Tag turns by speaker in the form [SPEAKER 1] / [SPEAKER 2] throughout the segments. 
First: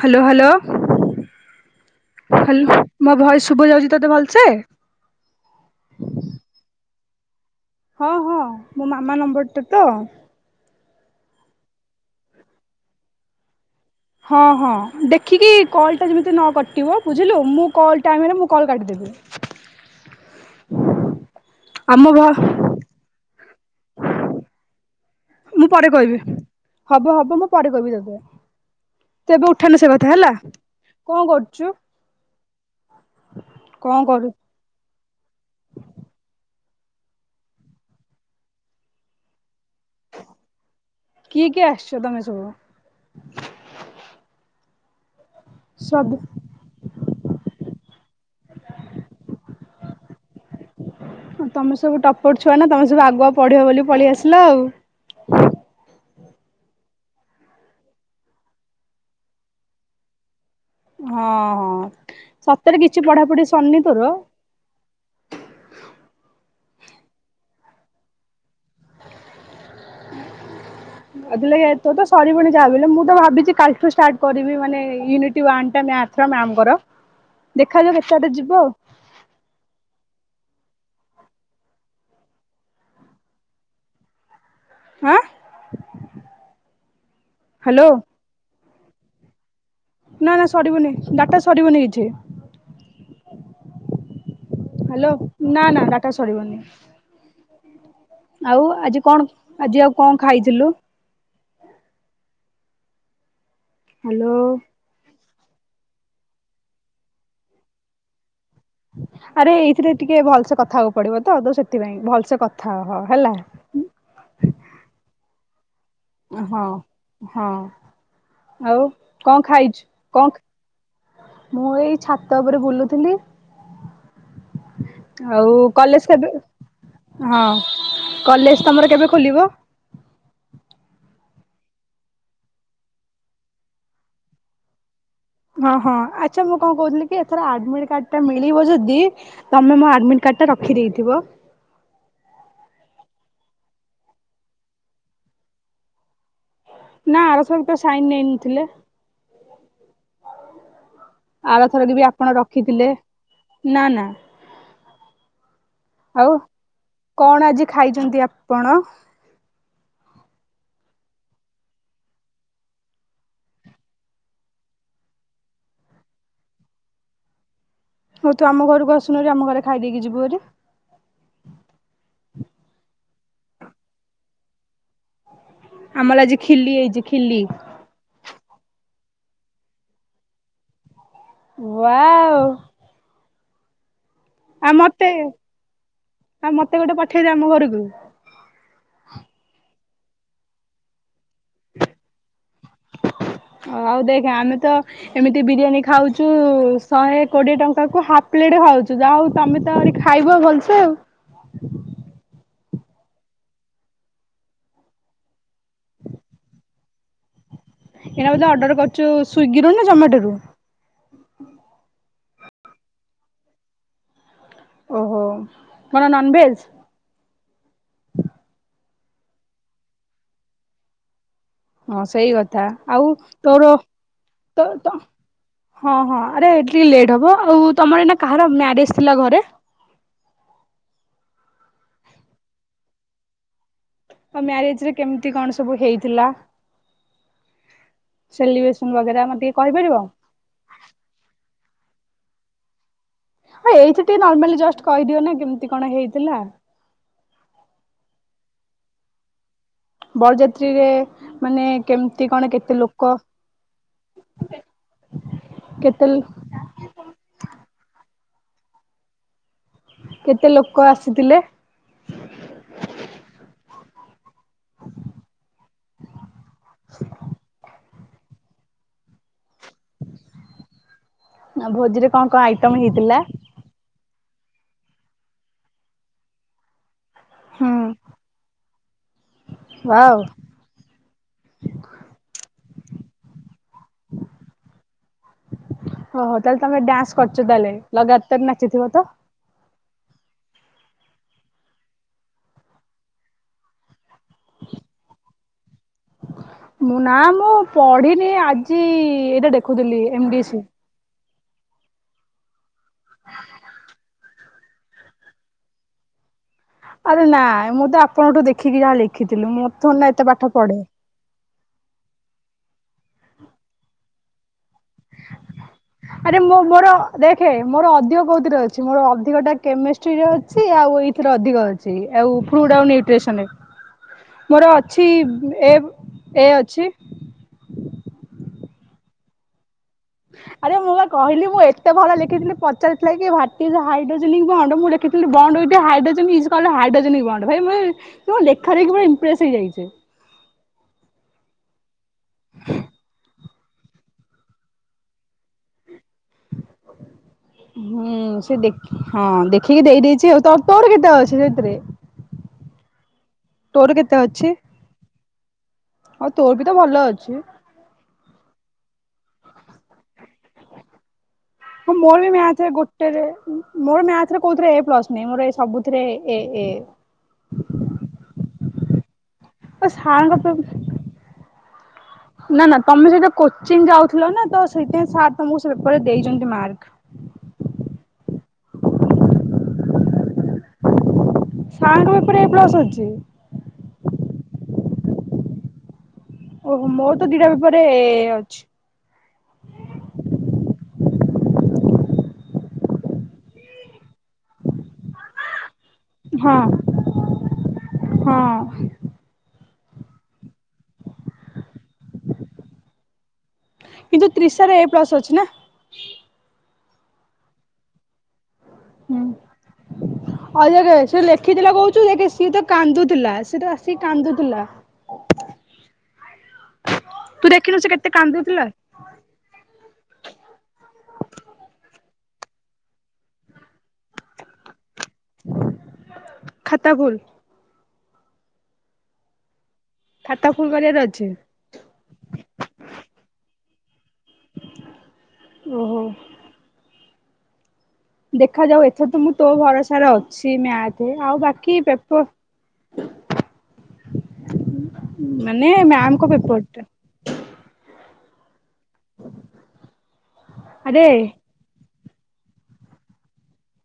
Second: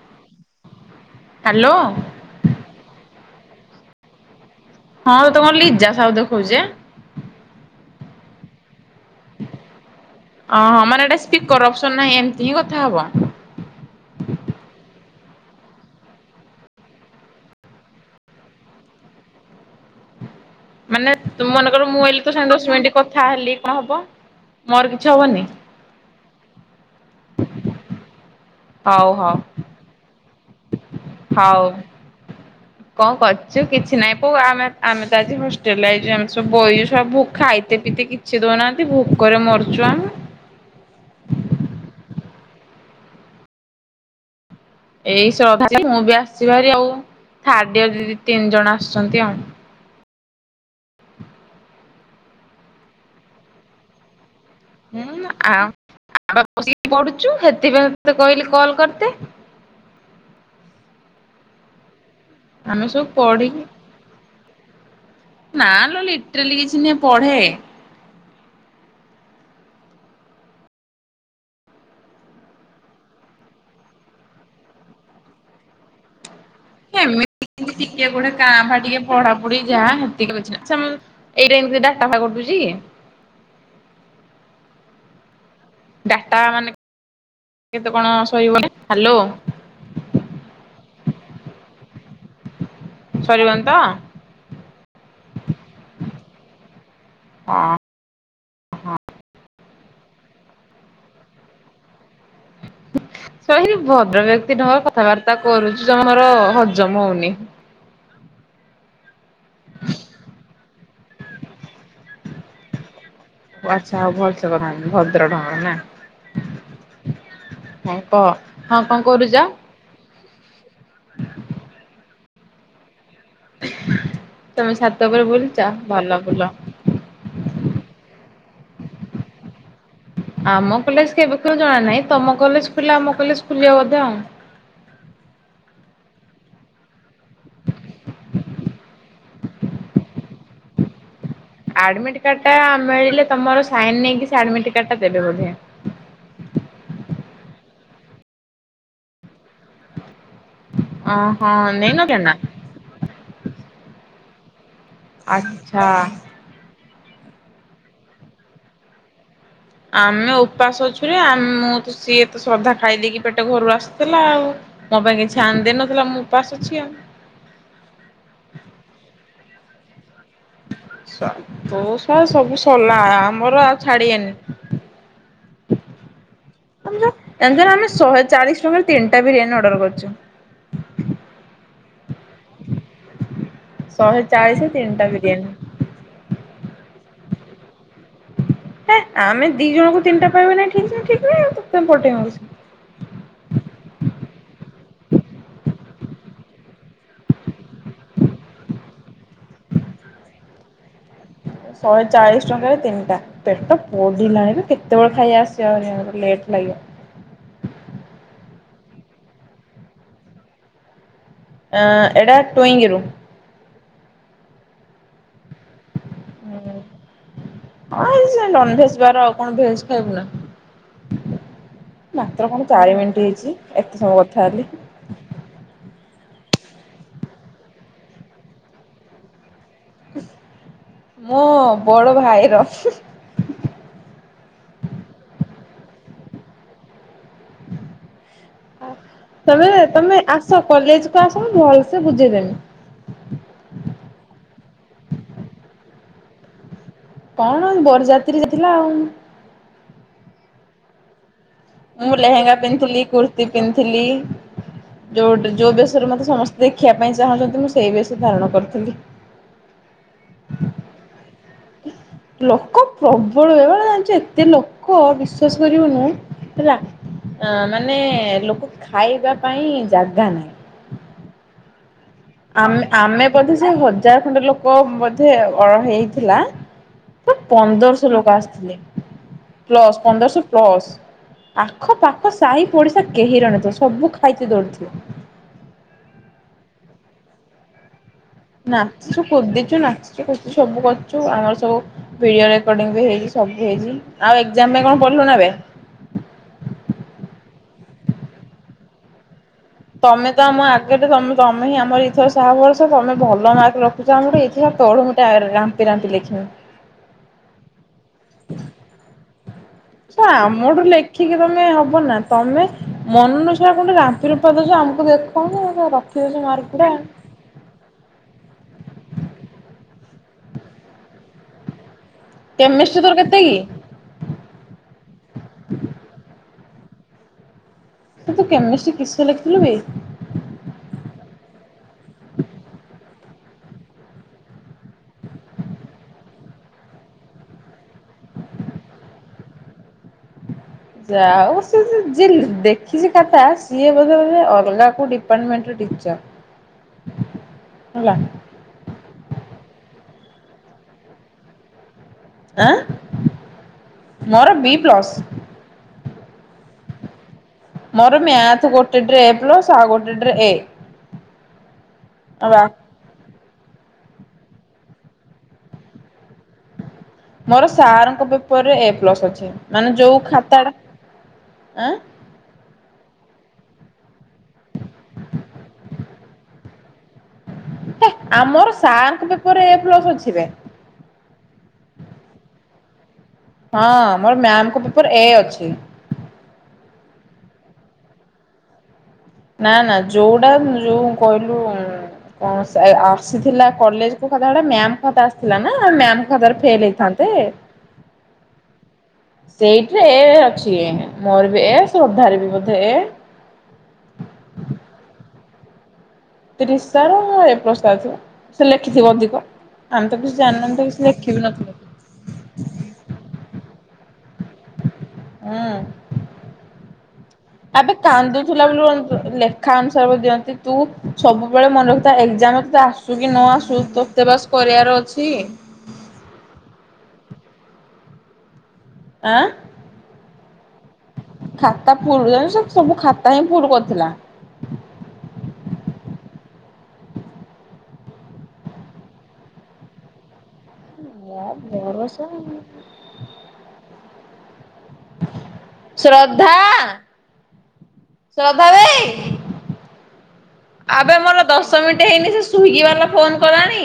[SPEAKER 1] Hello hello
[SPEAKER 2] hello
[SPEAKER 1] hello ମୋ voice ଶୁଭ ଯାଉଛି ତୋତେ ଭଲସେ?
[SPEAKER 2] ହଁ ତମର ଲିଜା ସବୁ ଦେଖଉଛେ।
[SPEAKER 1] ହଁ ହଁ ମୋ ମାମା ନମ୍ବରଟେ ତ
[SPEAKER 2] ଓହଁ ମାନେ ଏଇଟା ସ୍ପିକର ଅପସନ ନାହିଁ ଏମିତି ହିଁ କଥା ହବ।
[SPEAKER 1] ହଁ ହଁ ଦେଖିକି କଲ୍ଟା ଯେମିତି ନ କଟିବ ବୁଝିଲୁ ମୁଁ କଲ୍ ଟାଇମରେ ମୁଁ କଲ୍ କାଟିଦେବି। [inaudible]
[SPEAKER 2] ମାନେ ତୁମେ ମନେକର
[SPEAKER 1] ଆମ
[SPEAKER 2] ମୁଁ
[SPEAKER 1] ଭ
[SPEAKER 2] ହେଲି ତ ସାଙ୍ଗେ ଦଶ ମିନିଟ କଥା ହେଲି କଣ ହବ ମୋର କିଛି ହବନି।
[SPEAKER 1] ମୁଁ ପରେ କହିବି ହବ ହବ ମୁଁ ପରେ କହିବି ସେତେବେଳେ।
[SPEAKER 2] ହଉ
[SPEAKER 1] ତ
[SPEAKER 2] ହଉ
[SPEAKER 1] ଏବେ ଉଠାନୁ ସେ କଥା ହେଲା। କଣ
[SPEAKER 2] ହଉ
[SPEAKER 1] କରୁଛୁ
[SPEAKER 2] କଣ କରଛୁ
[SPEAKER 1] କଣ
[SPEAKER 2] କିଛି ନାଇଁ
[SPEAKER 1] କରୁ
[SPEAKER 2] ପୁ ଆମେ ଆମେ ତ ଆଜି ହଷ୍ଟେଲ ଆଇଚୁ ଆମେ ସବୁ ବହି ସବୁ ଖାଇତେ ପିଇତେ କିଛି ଦଉନାହାନ୍ତି ଭୋକରେ ମରୁଛୁ ଆମେ।
[SPEAKER 1] କି କି ଆସଛ ତମେ ସବୁ।
[SPEAKER 2] ଏଇ ଶ୍ରଦ୍ଧା ମୁଁ
[SPEAKER 1] ସବୁ
[SPEAKER 2] ବି ଆସିଚି ବାରି ଆଉ ଥାର୍ଡ ଇୟର ଦି ତିନି ଜଣ ଆସୁଛନ୍ତି ଆଉ।
[SPEAKER 1] ତମେ ସବୁ ଟପର ଛୁଆ ନା ତମେ ସବୁ ଆଗୁଆ ପଢିବ ବୋଲି ପଳେଇ ଆସିଲା ଆଉ।
[SPEAKER 2] ହୁଁ ଆଉ [inaudible] ସେଥିପାଇଁତେ କହିଲେ କଲ୍ କରିଦେ।
[SPEAKER 1] ହଁ ହଁ ସତରେ
[SPEAKER 2] ଆମେ ସବୁ
[SPEAKER 1] କିଛି ପଢାପଢି
[SPEAKER 2] ପଢିକି
[SPEAKER 1] ସରିନି ତୋର?
[SPEAKER 2] ନା ଲୋ ଲିଟ୍ରାଲି କିଛି ନୁହେଁ ପଢେ।
[SPEAKER 1] ଅଦୁଲ ଭାଇ ତୋର ତ ସରିବଣି ଯାହାବି ହେଲେ ମୁଁ ତ ଭାବିଛି କାଲିଠୁ ଷ୍ଟାର୍ଟ କରିବି ମାନେ ୟୁନିଟ୍ ୱାନ ଟା ମ୍ୟାଥ। ସେ ପା ମ୍ୟାମ୍ କର।
[SPEAKER 2] ଏମିତିତି ଟିକେ ଗୋଟେ କାଁ ଭା ଟିକେ ପଢାପଢି ଯାହା ହେତିକି ଅଛି ନା ସେମେ ଏଇଟା ଏମିତି ଡାଟା ଫା କଟୁଚି।
[SPEAKER 1] ଆଁ।
[SPEAKER 2] ଡାଟା ମାନେ
[SPEAKER 1] ହ୍ୟାଲୋ
[SPEAKER 2] କେତେ କଣ ସରିବନ ହ୍ୟାଲୋ।
[SPEAKER 1] ନା ନା ସରିବନି ଡାଟା ସରିବନି କିଛି।
[SPEAKER 2] ସରିବନି ତ
[SPEAKER 1] ହ୍ୟାଲୋ ନା ନା ଡାଟା ସରିବନି।
[SPEAKER 2] ହଁ।
[SPEAKER 1] ଆଉ ଆଜି କଣ ଆଜି ଆଉ କଣ ଖାଇଥିଲୁ?
[SPEAKER 2] ଭଦ୍ର
[SPEAKER 1] ହ୍ୟାଲୋ
[SPEAKER 2] ବ୍ୟକ୍ତି ଢଙ୍ଗ କଥାବାର୍ତ୍ତା କରୁଛିୁ ତମର ହଜମ ହଉନି।
[SPEAKER 1] ଆରେ ଏଇଥିରେ ଟିକେ ଭଲସେ କଥାହବାକୁ ପଡିବ ତ ତ ସେଥିପାଇଁ ଭଲସେ କଥା ହ ହେଲା।
[SPEAKER 2] ଆଚ୍ଛା ଆଉ ଭଲସ କରଥାନ୍ତି ଭଦ୍ର ଢଙ୍କର ନା।
[SPEAKER 1] ହଁ ହଁ
[SPEAKER 2] ହଁ କହ ହଁ
[SPEAKER 1] ଆଉ
[SPEAKER 2] କରୁଛ?
[SPEAKER 1] କଣ ଖାଇଛୁ କଣ ମୁଁ ଏଇ ଛାତ ଉପରେ ବୁଲୁଥିଲି।
[SPEAKER 2] ତମେ ଛାତ ଉପରେ
[SPEAKER 1] ଆଉ
[SPEAKER 2] ବୁଲଛ
[SPEAKER 1] କଲେଜ
[SPEAKER 2] ଭଲ
[SPEAKER 1] କେବେ
[SPEAKER 2] ବୁଲ।
[SPEAKER 1] ହଁ କଲେଜ ତମର କେବେ ଖୋଲିବ।
[SPEAKER 2] ଆମ କଲେଜ କେବେ ଖୋଲିବ ଜଣା ନାହିଁ ତମ କଲେଜ ଖୋଲିଲେ ଆମ କଲେଜ ଖୁଲିବ ବୋଧେ ଆଉ।
[SPEAKER 1] ଓଁ ହଁ ଆଚ୍ଛା ମୁଁ କଣ କହୁଥିଲି କି ଏଥର ଆଡମିଟ କାର୍ଡ ଟା ମିଳିବ ଯଦି ତମେ ମୋ ଆଡ଼ମିଟ୍ କାର୍ଡ଼ଟା ରଖିଦେଇଥିବ।
[SPEAKER 2] ଆଡମିଟ କାର୍ଡ ଟା ମିଳିଲେ ତମର ସାଇନ ନେଇକି ସେ ଆଡମିଟ କାର୍ଡ ଟା ଦେବେ ବୋଧେ।
[SPEAKER 1] ନା ଆର ଥରକ ତ ସାଇନ ନେଇନଥିଲେ।
[SPEAKER 2] ଓହଁ
[SPEAKER 1] ଆଉଥର କି ବି
[SPEAKER 2] ନେଇନଥିଲେ
[SPEAKER 1] ଆପଣ
[SPEAKER 2] ନା
[SPEAKER 1] ରଖିଥିଲେ ନା ନା।
[SPEAKER 2] ଆଛା।
[SPEAKER 1] ଆଉ କଣ ଆଜି ଖାଇଛନ୍ତି ଆପଣ?
[SPEAKER 2] ଆମେ ଉପାସ ଅଛୁରେ ଆମ ମୁଁ ସିଏ ଏ ତେ ଶ୍ରଦ୍ଧା ଖାଇ ଦେଇକି ପେଟ ଘରୁ ଆସିଥିଲା ଆଉ। ମୋ ପାଇଁ କି ଆଣିଦେଇ ନଥିଲା ମୁ ଉପାସ୍ ଅଛି ଆଉ।
[SPEAKER 1] ହଉ ତୁ ଆମ ଘରକୁ ଆସନୁ ହାରି ଆମ ଘରେ ଖାଇ ଦେଇକି ଯିବୁ ହାରି।
[SPEAKER 2] ସବୁ ସାଲା ସବୁ ସଲା ଆମର ଆଉ ଛାଡିିବେନି।
[SPEAKER 1] ଆମର ଆଜି ଖିଲି ହେଇଛି ଖିଲି
[SPEAKER 2] ଜାଣିଚୁ ନା ଆମେ ଶହେ ଚାଳିଶ ଟଙ୍କାରେ ତିନିଟା ବିରିୟାନୀ ଅର୍ଡର କରିଛୁ।
[SPEAKER 1] ୱାଓ।
[SPEAKER 2] ଶହେ ଚାଳିଶ
[SPEAKER 1] ଆଉ ମତେ
[SPEAKER 2] ତିନଟା ବିରିୟାନୀ।
[SPEAKER 1] ଆଉ ମତେ ଗୋଟେ ପଠେଇ ଦିଅ ଆମ ଘରକୁ।
[SPEAKER 2] ହେଁ ଆମେ ଦି ଜଣଙ୍କୁ ତିନିଟା ପାଇବକି ନାଇଁ ଠିକ ନା ଠିକ ନାହିଁ ତୋତେ ପଠେଇବୁ।
[SPEAKER 1] ଓ ଆଉ ଦେଖ ଆମେ ତ ଏମିତି ବିରିୟାନୀ ଖାଉଛୁ ଶହେ କୋଡିଏ ଟଙ୍କା କୁ ହାଫ୍ ପ୍ଲେଟ ଖାଉଛୁ ଯାହା ହଉ ତମେ ତ ଆହୁରି ଖାଇବ ଭଲସେ ଆଉ।
[SPEAKER 2] ଶହେ ଚାଳିଶ ଟଙ୍କାରେ ତିନିଟା। ପେଟ ପୋଡିଲାଣି ବେ କେତେବେଳେ ଖାଇବା ଆସିବ ହାରି ଆହୁରି ଲେଟ୍ ଲାଗିବ।
[SPEAKER 1] ଏଇଟା ବୋଧେ ଅର୍ଡ଼ର କରୁଛୁ ସ୍ଵିଗିରୁ ନା ଜମାଟୋରୁ?
[SPEAKER 2] ଅ ଏଇଟା ଟୁଙ୍ଗି ରୁ।
[SPEAKER 1] ଓହୋ କଣ ନନଭେଜ?
[SPEAKER 2] ହଁ ନନ ଭେଜ ବାର ଆଉ କଣ ଭେଜ ଖାଇବୁ ନା।
[SPEAKER 1] ହଁ ସେଇ
[SPEAKER 2] ମାତ୍ର କଣ
[SPEAKER 1] କଥା
[SPEAKER 2] ଚାରି
[SPEAKER 1] ଆଉ
[SPEAKER 2] ମିନିଟ୍ ହେଇଛି
[SPEAKER 1] ତୋର
[SPEAKER 2] ଏତେ ସମୟ କଥା ହେଲି
[SPEAKER 1] ତ ତ ହଁ ହଁ ଆରେ ଟିକେ ଲେଟ୍ ହବ ଆଉ ତମର ଏଇନା କାହାର ମ୍ୟାରେଜ ଥିଲା ଘରେ?
[SPEAKER 2] ମୋ ବଡ ଭାଇର।
[SPEAKER 1] ଆଉ ମ୍ୟାରେଜରେ କେମିତି କଣ ସବୁ ହେଇଥିଲା? ସେଲିବ୍ରେସନ ବଗେରା ମୋତେ ଟିକେ
[SPEAKER 2] ତମେ
[SPEAKER 1] କହିପାରିବ?
[SPEAKER 2] ତମେ ଆସ କଲେଜକୁୁ ଆସ ମୁ ଭଲସେ ବୁଝେଇଦେମି।
[SPEAKER 1] ହଁ ଏଇଠି ଟିକେ ନର୍ମାଲି ଜଷ୍ଟ କହିଦିଅ ନା କେମିତି କଣ ହେଇଥିଲା?
[SPEAKER 2] କଣ ବରଯାତ୍ରୀ ଯାଇଥିଲୁ ଆଉ।
[SPEAKER 1] ବରଯାତ୍ରୀରେ ମାନେ
[SPEAKER 2] ମୁଁ
[SPEAKER 1] କେମିତି କଣ
[SPEAKER 2] ଲେହେଙ୍ଗା
[SPEAKER 1] କେତେ
[SPEAKER 2] ପିନ୍ଧଥିଲି
[SPEAKER 1] ଲୋକ
[SPEAKER 2] କୁର୍ତ୍ତିୀ ପିନ୍ଧଥିଲି ଯୋଉ ଯୋଉ
[SPEAKER 1] କେତେ
[SPEAKER 2] ବେଶରେ ମତେ ସମସ୍ତେ ଦେଖିବା ପାଇଁ ଚାହୁଁଛନ୍ତି ମୁଁ ସେଇ ବେଷ ଧାରଣ କରିଥିଲି।
[SPEAKER 1] କେତେ ଲୋକ ଆସିଥିଲେ?
[SPEAKER 2] ଲୋକ ପ୍ରବଳ ଏ ମାନେ ଜାଣିଚ ଏତେ ଲୋକ ବିଶ୍ଵାସ କରିବନି ହେଲା ମାନେ ଲୋକ ଖାଇବା ପାଇଁ ଜାଗା ନାହିଁ।
[SPEAKER 1] ଆ ଭୋଜିରେ କଣ କଣ ଆଇଟମ
[SPEAKER 2] ଆମ
[SPEAKER 1] ହେଇଥିଲା?
[SPEAKER 2] ଆମେ ବୋଧେ ସେ ହଜାର ଖଣ୍ଡେ ଲୋକ ବୋଧେ ଅଳ ହେଇଥିଲା। ପନ୍ଦରଶହ ଲୋକ ଆସିଥିଲେ। ପ୍ଲସ
[SPEAKER 1] ୱାଓ
[SPEAKER 2] ପନ୍ଦରଶହ ପ୍ଲସ। ଆଖପାଖ ସାହି ପଡ଼ିଶା କେହି ରହିନଥିଲେ। ସବୁ ଖାଇତେ ଦୌଡ଼ିଥିଲେ।
[SPEAKER 1] ଓହୋ ତାହେଲେ ତମେ ଡ୍ୟାନ୍ସ କରିଛ ତାହେଲେ ଲଗାତାର ନାଚିଥିବ ତ?
[SPEAKER 2] କୋଦିଚୁ ନାଚିଛୁ ଖୋଛୁ ସବୁ କରୁଛୁ ଆମର ସବୁ ଭିଡିଓ ରେକର୍ଡିଙ୍ଗ ବି ହେଇଛି ସବୁ ହେଇଛି। ଆଉ ଏକ୍ଜାମ ପାଇଁ କଣ ପଢିଲୁ ନା ଏବେ?
[SPEAKER 1] ମୁଁ ନା ମୁଁ ପଢିନି ଆଜି ଏଇଟା ଦେଖ
[SPEAKER 2] ତମେ ତ ଆମ ଆ ଗେରେ ତମ ତମେ ଆମର ଏଥର ସାହା ଭରଷା ତମେ ଭଲ ମାର୍କ ରଖୁଛ ଆମର। ଦେଖିଆ ତଳୁ ଗୋଟେ ର ରମିକି ଏରା ଏମିତି ଲେଖିମ।
[SPEAKER 1] ଆରେ ନାଇଁ ମୁଁ ଆପଣଙ୍କଠୁ ଦେଖିକି ଯାହା ଲେଖିଥିଲି। ଥୋଡି ନା ଏତେ
[SPEAKER 2] ସେ
[SPEAKER 1] ପାଠ ପଢେ।
[SPEAKER 2] ଆମଠୁ ଲେଖିକି ତମେ ହବ ନା ତମେ ମନର ସ ଟା କୋଠେ। ରାମ୍ପି ରୁମ୍ପା ଦେଊଛୁ ଆମକୁ ଦେଖୁ ଡ୍ ରଖିଦଉୁ ମାର୍କ ପୁରା।
[SPEAKER 1] ହେ ମୋର ଅଧିକ କେଉଁଥିରେ ଅଛି ମୋର ଅଧିକଟା କେମିଷ୍ଟ୍ରିରେ ଅଛି। ଆଉ ଏଇଥିରେ ଅଧିକ ଅଛି। କ୍ଚୁଲି ଆଉ ଫୁଡ୍ ଆଉ
[SPEAKER 2] କେମିଷ୍ଟ୍ରି ତୋର
[SPEAKER 1] ନିଉଟ୍ରେସନ୍
[SPEAKER 2] କେତେ
[SPEAKER 1] ରେ।
[SPEAKER 2] କି?
[SPEAKER 1] ମୋର ଅଛି ଏବ୍ ଏ ଅଛି।
[SPEAKER 2] ତ ତୁ କେମିଷ୍ଟ୍ରୀ କିସ ଲେଖିଥିଲୁ ବେ?
[SPEAKER 1] ଆରେ ମୁଁ ପା କହିଲି। ମୁଁ ଏତେ ଭଲ ଲେଖିଥିଲି ପଚାରିଥିଲା କି ୱ୍ହାଟ୍ ଇଜ୍ ହାଇଡ୍ରୋଜେନିକ ମୁଁ ହଣ୍ଡ ମୁଁ ଲେଖ କି bond with hydrogen is called hydrogenic bond. ଭାଇ ମ ମୁଁ ଲେଖା ଦେଖି ଭାଇ ଇମ୍ପ୍ରେସ ହେଇଯାଇଛି।
[SPEAKER 2] ଜାହା ହଉ ସେ ଯେ ଯିଏ ଦେଖିଛି ଖାତା ସିଏ ବୋଧେ ଅଲଗା କୋଉ ଡିପାର୍ଟମେଣ୍ଟ ର ଟିଚର।
[SPEAKER 1] ହୁଁ
[SPEAKER 2] ହେଲା
[SPEAKER 1] ସେ ଦେଖ ହଁ ଦେଖିକି ଦେଇ ଦେଇଛି। ଆଉ ତ ତୋର କେତେ ଅଛି ସେଥିରେ?
[SPEAKER 2] ଆଁ
[SPEAKER 1] ତୋର କେତେ
[SPEAKER 2] ମୋର
[SPEAKER 1] ଅଛି?
[SPEAKER 2] ବି ପ୍ଲସ
[SPEAKER 1] ଆଉ ତୋର ବି ତ ଭଲ ଅଛି।
[SPEAKER 2] ମୋର ମ୍ୟାଥ ଗୋଟେ ଡ୍ରେ ପ୍ଲସ ଆଉ ଗୋଟେ ଡ୍ରେ ଏ।
[SPEAKER 1] ହଁ ମୋର ବି
[SPEAKER 2] ଆଉ
[SPEAKER 1] ମ୍ୟାଥରେ
[SPEAKER 2] ବା
[SPEAKER 1] ଗୋ ଟେରେ ମୋର ମ୍ୟାଥ ରେ କୋଉଥିରେ ଏ ପ୍ଲସ ନାଇ ମୋର ସବୁ ଥିରେ ଏ ଏ।
[SPEAKER 2] ମୋର ସାର୍ ଙ୍କ ପେପରରେ ଏ ପ୍ଲସ୍ ଅଛି
[SPEAKER 1] ଆଉ
[SPEAKER 2] ମାନେ ଯୋଉ
[SPEAKER 1] ସାରଙ୍କ
[SPEAKER 2] ଖାତାଟା ଆଁ
[SPEAKER 1] ନା ନା ତମେ ସେଇଟା କୋଚିଂ ଯାଉଥିଲ ନା ତ ସେଇଥିଆଇଁ ସାର୍ ତମକୁ ସେ ପେପରରେ ଦେଇଚନ୍ତି ମାର୍କ।
[SPEAKER 2] ହେ ଆମର ସାର ଙ୍କ ପେପର୍ ରେ ଏ ପ୍ଲସ ଅଛି ବେ।
[SPEAKER 1] ସାର୍ ଙ୍କ ପେପର୍ ରେ ଏ ପ୍ଲସ ଅଚି।
[SPEAKER 2] ହଁ ମୋର ମ୍ୟାମଙ୍କ ପେପର ଏ ଅଛି।
[SPEAKER 1] ଓହୋ ମୋର ତ ଦିଟା ପେପର ରେ ଏ ଏ ଅଛି।
[SPEAKER 2] ନା ନା ଯୋଉଟା ଯୋଉଁ କହିଲୁ ଉଁ ଉଁ କଣ ସେ ଆ ଆସିଥିଲା କଲେଜକୁ ଖାତା ଗୁଡା ମାମ ଖାତା ଆସିଥିଲା ନା ମ୍ୟାମ୍ ଖାତାରେ ଫେଲ
[SPEAKER 1] ହଁ
[SPEAKER 2] ହେଇଥାନ୍ତେ।
[SPEAKER 1] ହଁ।
[SPEAKER 2] ସେଇଠିରେ ଏ ଏ ଅଛି ମୋର ବି ଏ ଶ୍ରଦ୍ଧାର ବି ବୋଧେ ଏ।
[SPEAKER 1] କିନ୍ତୁ ତ୍ରିସାର ଏ ପ୍ଲସ ଅଛି ନା।
[SPEAKER 2] ତ୍ରିସା ର ଏ ପ୍ଲସ ତାର ଥିବ। ସେ ଲେଖିଥିବ
[SPEAKER 1] ହୁଁ
[SPEAKER 2] ଅଧିକ ଆମେ ତ କିଛି ଜାଣିନାନ୍ତି କିଛି ଲେଖିବି ନଥିଲୁ।
[SPEAKER 1] ତୁ ଦେଖେ ସିଏ ତ କାନ୍ଦୁଥିଲା ସିଏ ତ ଆସିକି କାନ୍ଦୁ
[SPEAKER 2] ଆଁ।
[SPEAKER 1] ତୁ ଦେଖିନୁ ସେ
[SPEAKER 2] ଆବେ
[SPEAKER 1] କେତେ
[SPEAKER 2] କାନ୍ଦୁଥିଲା ବୋଲି କ ଲେ ଖା ଅନୁସାରେ କୁ ଦିଅନ୍ତି ତୁ ସବୁବେଳେ ମନେ ରଖୁଥା ଏକ୍ଜାମରେ ତତେ ତ ଆସୁ କି ନ ଆସୁ ତୁ ତେ ବାସ କରିବାର ଅଛି।
[SPEAKER 1] ଖାତା ଖୋଲ।
[SPEAKER 2] ଆଁ।
[SPEAKER 1] ଖାତା ଫୁଲ କରିବାର ଅଛି।
[SPEAKER 2] ଖାତା ଫୁଲ୍ ଲାନି ସେ ସବୁ ଖାତା ହିଁ ଫୁଲ କରିଥିଲା।
[SPEAKER 1] ଓହୋ। ଦେଖାଯାଉ ଏଥର ତ ମୁଁ ତୋ ଭରସାରେ ଅଛି ମ୍ୟାଥ ଥେ ଆଉ
[SPEAKER 2] ୟା
[SPEAKER 1] ବାକି ପେପ
[SPEAKER 2] ଭରସା
[SPEAKER 1] ମାନେ ମ୍ୟାାମଙ୍କ
[SPEAKER 2] ଶ୍ରଦ୍ଧା
[SPEAKER 1] ପେପର୍ ଟା।
[SPEAKER 2] ଶ୍ରଦ୍ଧା ଦେଇ
[SPEAKER 1] ଆରେ
[SPEAKER 2] ଆବେ ମୋର ଦସ୍ ଦଶ ମିନିଟ୍ ହେଇନି ସେ ସ୍ଵିଗି ବାଲା ଫୋନ୍ କଲାଣି।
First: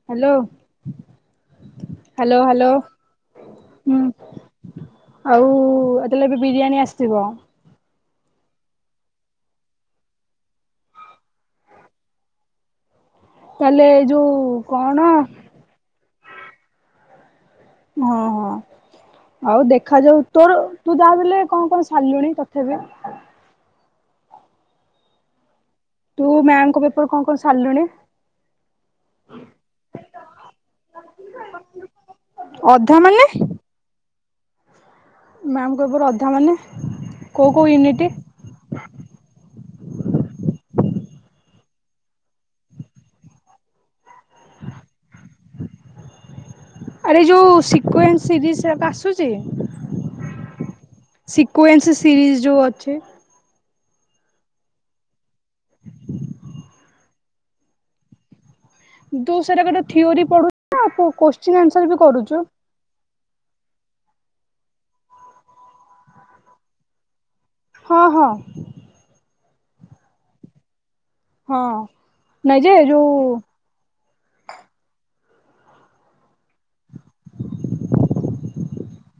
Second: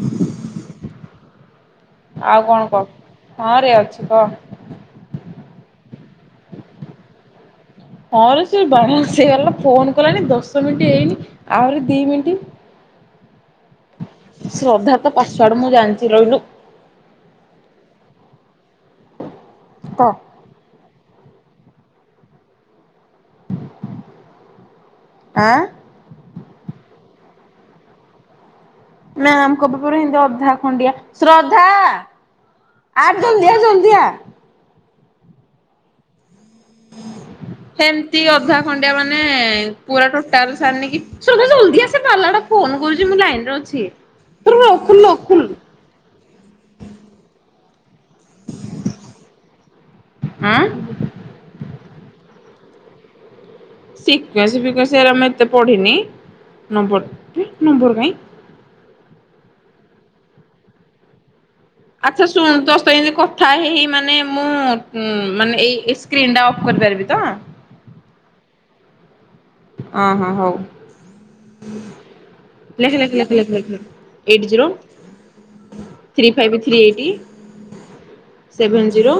[SPEAKER 1] ହ୍ୟାଲୋ ହ୍ୟାଲୋ ହ୍ୟାଲୋ
[SPEAKER 2] ଆଉ କଣ
[SPEAKER 1] ହୁଁ।
[SPEAKER 2] କହ?
[SPEAKER 1] ଆଉ
[SPEAKER 2] ହଁ ରେ ଅଛି
[SPEAKER 1] ଏ
[SPEAKER 2] କହ
[SPEAKER 1] ତେ ହେଲେ ଏବେ ବିରିୟାନୀ ଆସିଥିବ।
[SPEAKER 2] ହଁରେ ସେ ବା ଆସିଗଲା ଫୋନ କଲାଣି ଦଶ ମିନିଟ୍ ହେଇନି ଆହୁରି ଦି ମିନିଟି।
[SPEAKER 1] କଲେଜ୍
[SPEAKER 2] ଶ୍ରଦ୍ଧା ତା ପାସୱାର୍ଡ ମୁଁ ଜାଣିଛି ରଇଲୁ
[SPEAKER 1] ହଁ ହଁ ଆଉ
[SPEAKER 2] କହ।
[SPEAKER 1] ଦେଖାଯାଉ ତୋର ତୁ ଯାହା ବି ଲେ କଣ କଣ ସାରିଲୁଣି ତଥାପି।
[SPEAKER 2] ଆଁ।
[SPEAKER 1] ତୁ ମ୍ୟାାମଙ୍କ ପେପର କଣ କଣ ସାରିଲୁଣି।
[SPEAKER 2] ମ୍ୟାମ୍ ଙ୍କ ପେପର୍ ହେନ୍ତି ଅଧା ଖଣ୍ଡିଆ ଶ୍ରଦ୍ଧା।
[SPEAKER 1] ଅଧା
[SPEAKER 2] ଆ ରେ
[SPEAKER 1] ମାନେ
[SPEAKER 2] ଜଲ୍ଦୀ ଆ ଜଲ୍ଦୀ ଆ।
[SPEAKER 1] ମ୍ୟାମ୍ ଙ୍କ ପେପର୍ ଅଧା ମାନେ କୋଉ କୋଉ ୟୁନିଟ୍
[SPEAKER 2] ହେମିତି ଅଧା ଖଣ୍ଡିଆ ମାନେ ପୁରା ଟୋଟାଲ ସାରିନି କି ଶ୍ରଦ୍ଧା ଜଲଦି ଆସେ ପାରଲାଟା ଫୋନ କରୁଛି ମୁଁ ଲାଇନରେ ଅଛି ତୋର ଲକ୍ ଖୁଲ୍ ଲକ ଖୁଲ।
[SPEAKER 1] ଆରେ ଯୋଉ ସିକେନ୍ସ ସିରିଜ ହାକା ଆସୁଚି।
[SPEAKER 2] ଆଁ
[SPEAKER 1] ସିକୱେନ୍ସ ସିରିଜ୍ ଯୋଉ ଅଛି।
[SPEAKER 2] ସିକ୍ୱେନ୍ସ ଫିକୱେସ ମୁ ଏରା ଏତେ ପଢିନି।
[SPEAKER 1] ଦୁ ସାରା କରେ ଥିଓରି ପଢୁଛ ଆ କୋ କୋତ୍ସ
[SPEAKER 2] ଆଛା ଶୁଣନ୍ତୁ [unintelligible] ଥା ହେଇ ହେଇ ମାନେ ମୁଁ ମାନେ ଏଇ ଏଇ ସ୍କ୍ରିନ ଟା ଅଫ୍ କରିପାରିବି ତ।
[SPEAKER 1] ହଁ ହଁ।
[SPEAKER 2] ଅହୋ ହଉ।
[SPEAKER 1] ହଁ ନାଇଁ ଯେ ଯୋଉ
[SPEAKER 2] [unintelligible] eight zero. Three five three eighty seven zero.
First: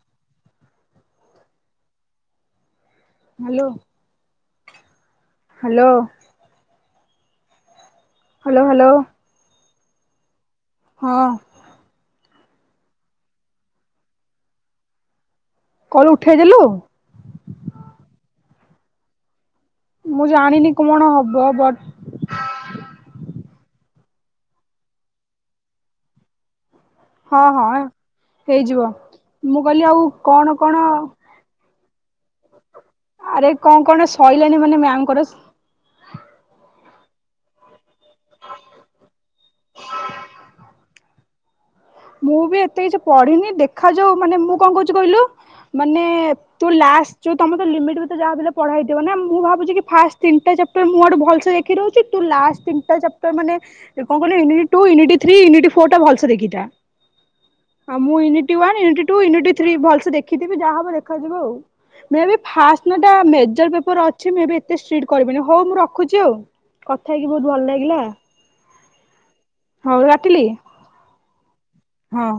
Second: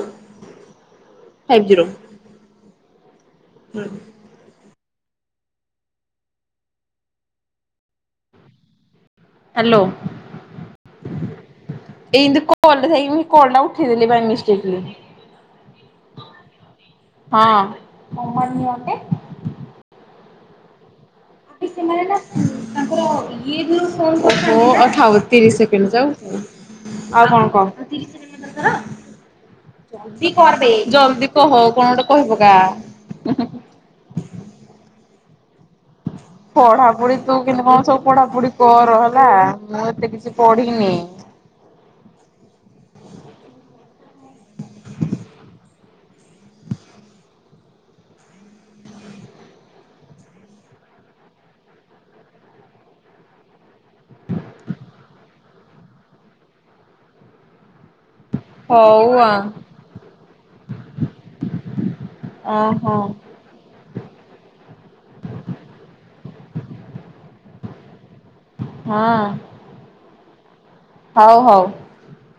[SPEAKER 2] Five zero.
[SPEAKER 1] Hello. Hello. Hello hello.
[SPEAKER 2] Hello.
[SPEAKER 1] ହଁ।
[SPEAKER 2] [unintelligible]
[SPEAKER 1] କହ ଉଠେଇ ଦେଲୁ।
[SPEAKER 2] ହଁ।
[SPEAKER 1] ମୁଁ ଜାଣିନି କଣ ହବ ବଟ୍
[SPEAKER 2] [unintelligible] ଆଉ କଣ
[SPEAKER 1] ହଁ
[SPEAKER 2] କହ?
[SPEAKER 1] ହଁ ହେଇଯିବ ମୁଁ କହିଲି ଆଉ କଣ କଣ
[SPEAKER 2] ଜଲଦି କହ କଣ ଗୋଟେ କହିପକା।
[SPEAKER 1] ଆରେ କଣ କଣ ସଇଲାଣିି ମାନେ ମ୍ୟାମଙ୍କର? ହଁ [unintelligible]
[SPEAKER 2] ପଢାପଢି ତୁ କିନ୍ତୁ କଣ ସବୁ ପଢାପଢି କର ହେଲା ମୁଁ ଏତେ କିଛି ପଢିନି।
[SPEAKER 1] ମୁଁ ବି ଏତେ କିଛି ପଢିନି ଦେଖାଯାଉ ମାନେ ମୁଁ କଣ କହୁଛି କହିଲୁ ମାନେ ତୁ ଲାଷ୍ଟ ଯଉ ତମେତ ଲିମିଟ୍ ଭିତରେ ଯାହାବି ହେଲେ ପଢାହେଇଥିବ ନା ମୁଁ ଭାବୁଛି ଫାଷ୍ଟ ତିନିଟା ଚାପ୍ ଟର୍ ମୁଁ ଆଡେ ଭଲସେ ଦେଖି ଦଉଛି ତୁ ଲାଷ୍ଟ ତିନଟା ଚାପଟର ମାନେ କଣ କହିଲୁ unit two unit three unit four ଟା ଭଲ ସେ ଦେଖି ତା। ହଁ ମୁଁ ୟୁନିଟି ୱାନ୍ ୟୁନିଟ ଟୁ
[SPEAKER 2] ହଉ ଆ।
[SPEAKER 1] ୟୁନିଟ ଥ୍ରୀ ଭଲସେ ଦେଖିଥିବି ଯାହା ହବ ଦେଖାଯିବ ଆଉ। ମେ ବି ଫର୍ଷ୍ଟ
[SPEAKER 2] ଓହୋ
[SPEAKER 1] ଦିନଟା ମେଜର ପେପର ଅଛି ମେ ବି ଏତେ ଷ୍ଟ୍ରିକ୍ଟ କରିବେନି ହଉ ମୁଁ ରଖୁଛି ଆଉ। କଥା ହେଇକି ବହୁତ ଭଲ ଲାଗିଲା।
[SPEAKER 2] ହଁ।
[SPEAKER 1] ହଉ ରଖିଲି।
[SPEAKER 2] ହଉ ହଉ।
[SPEAKER 1] ହଁ।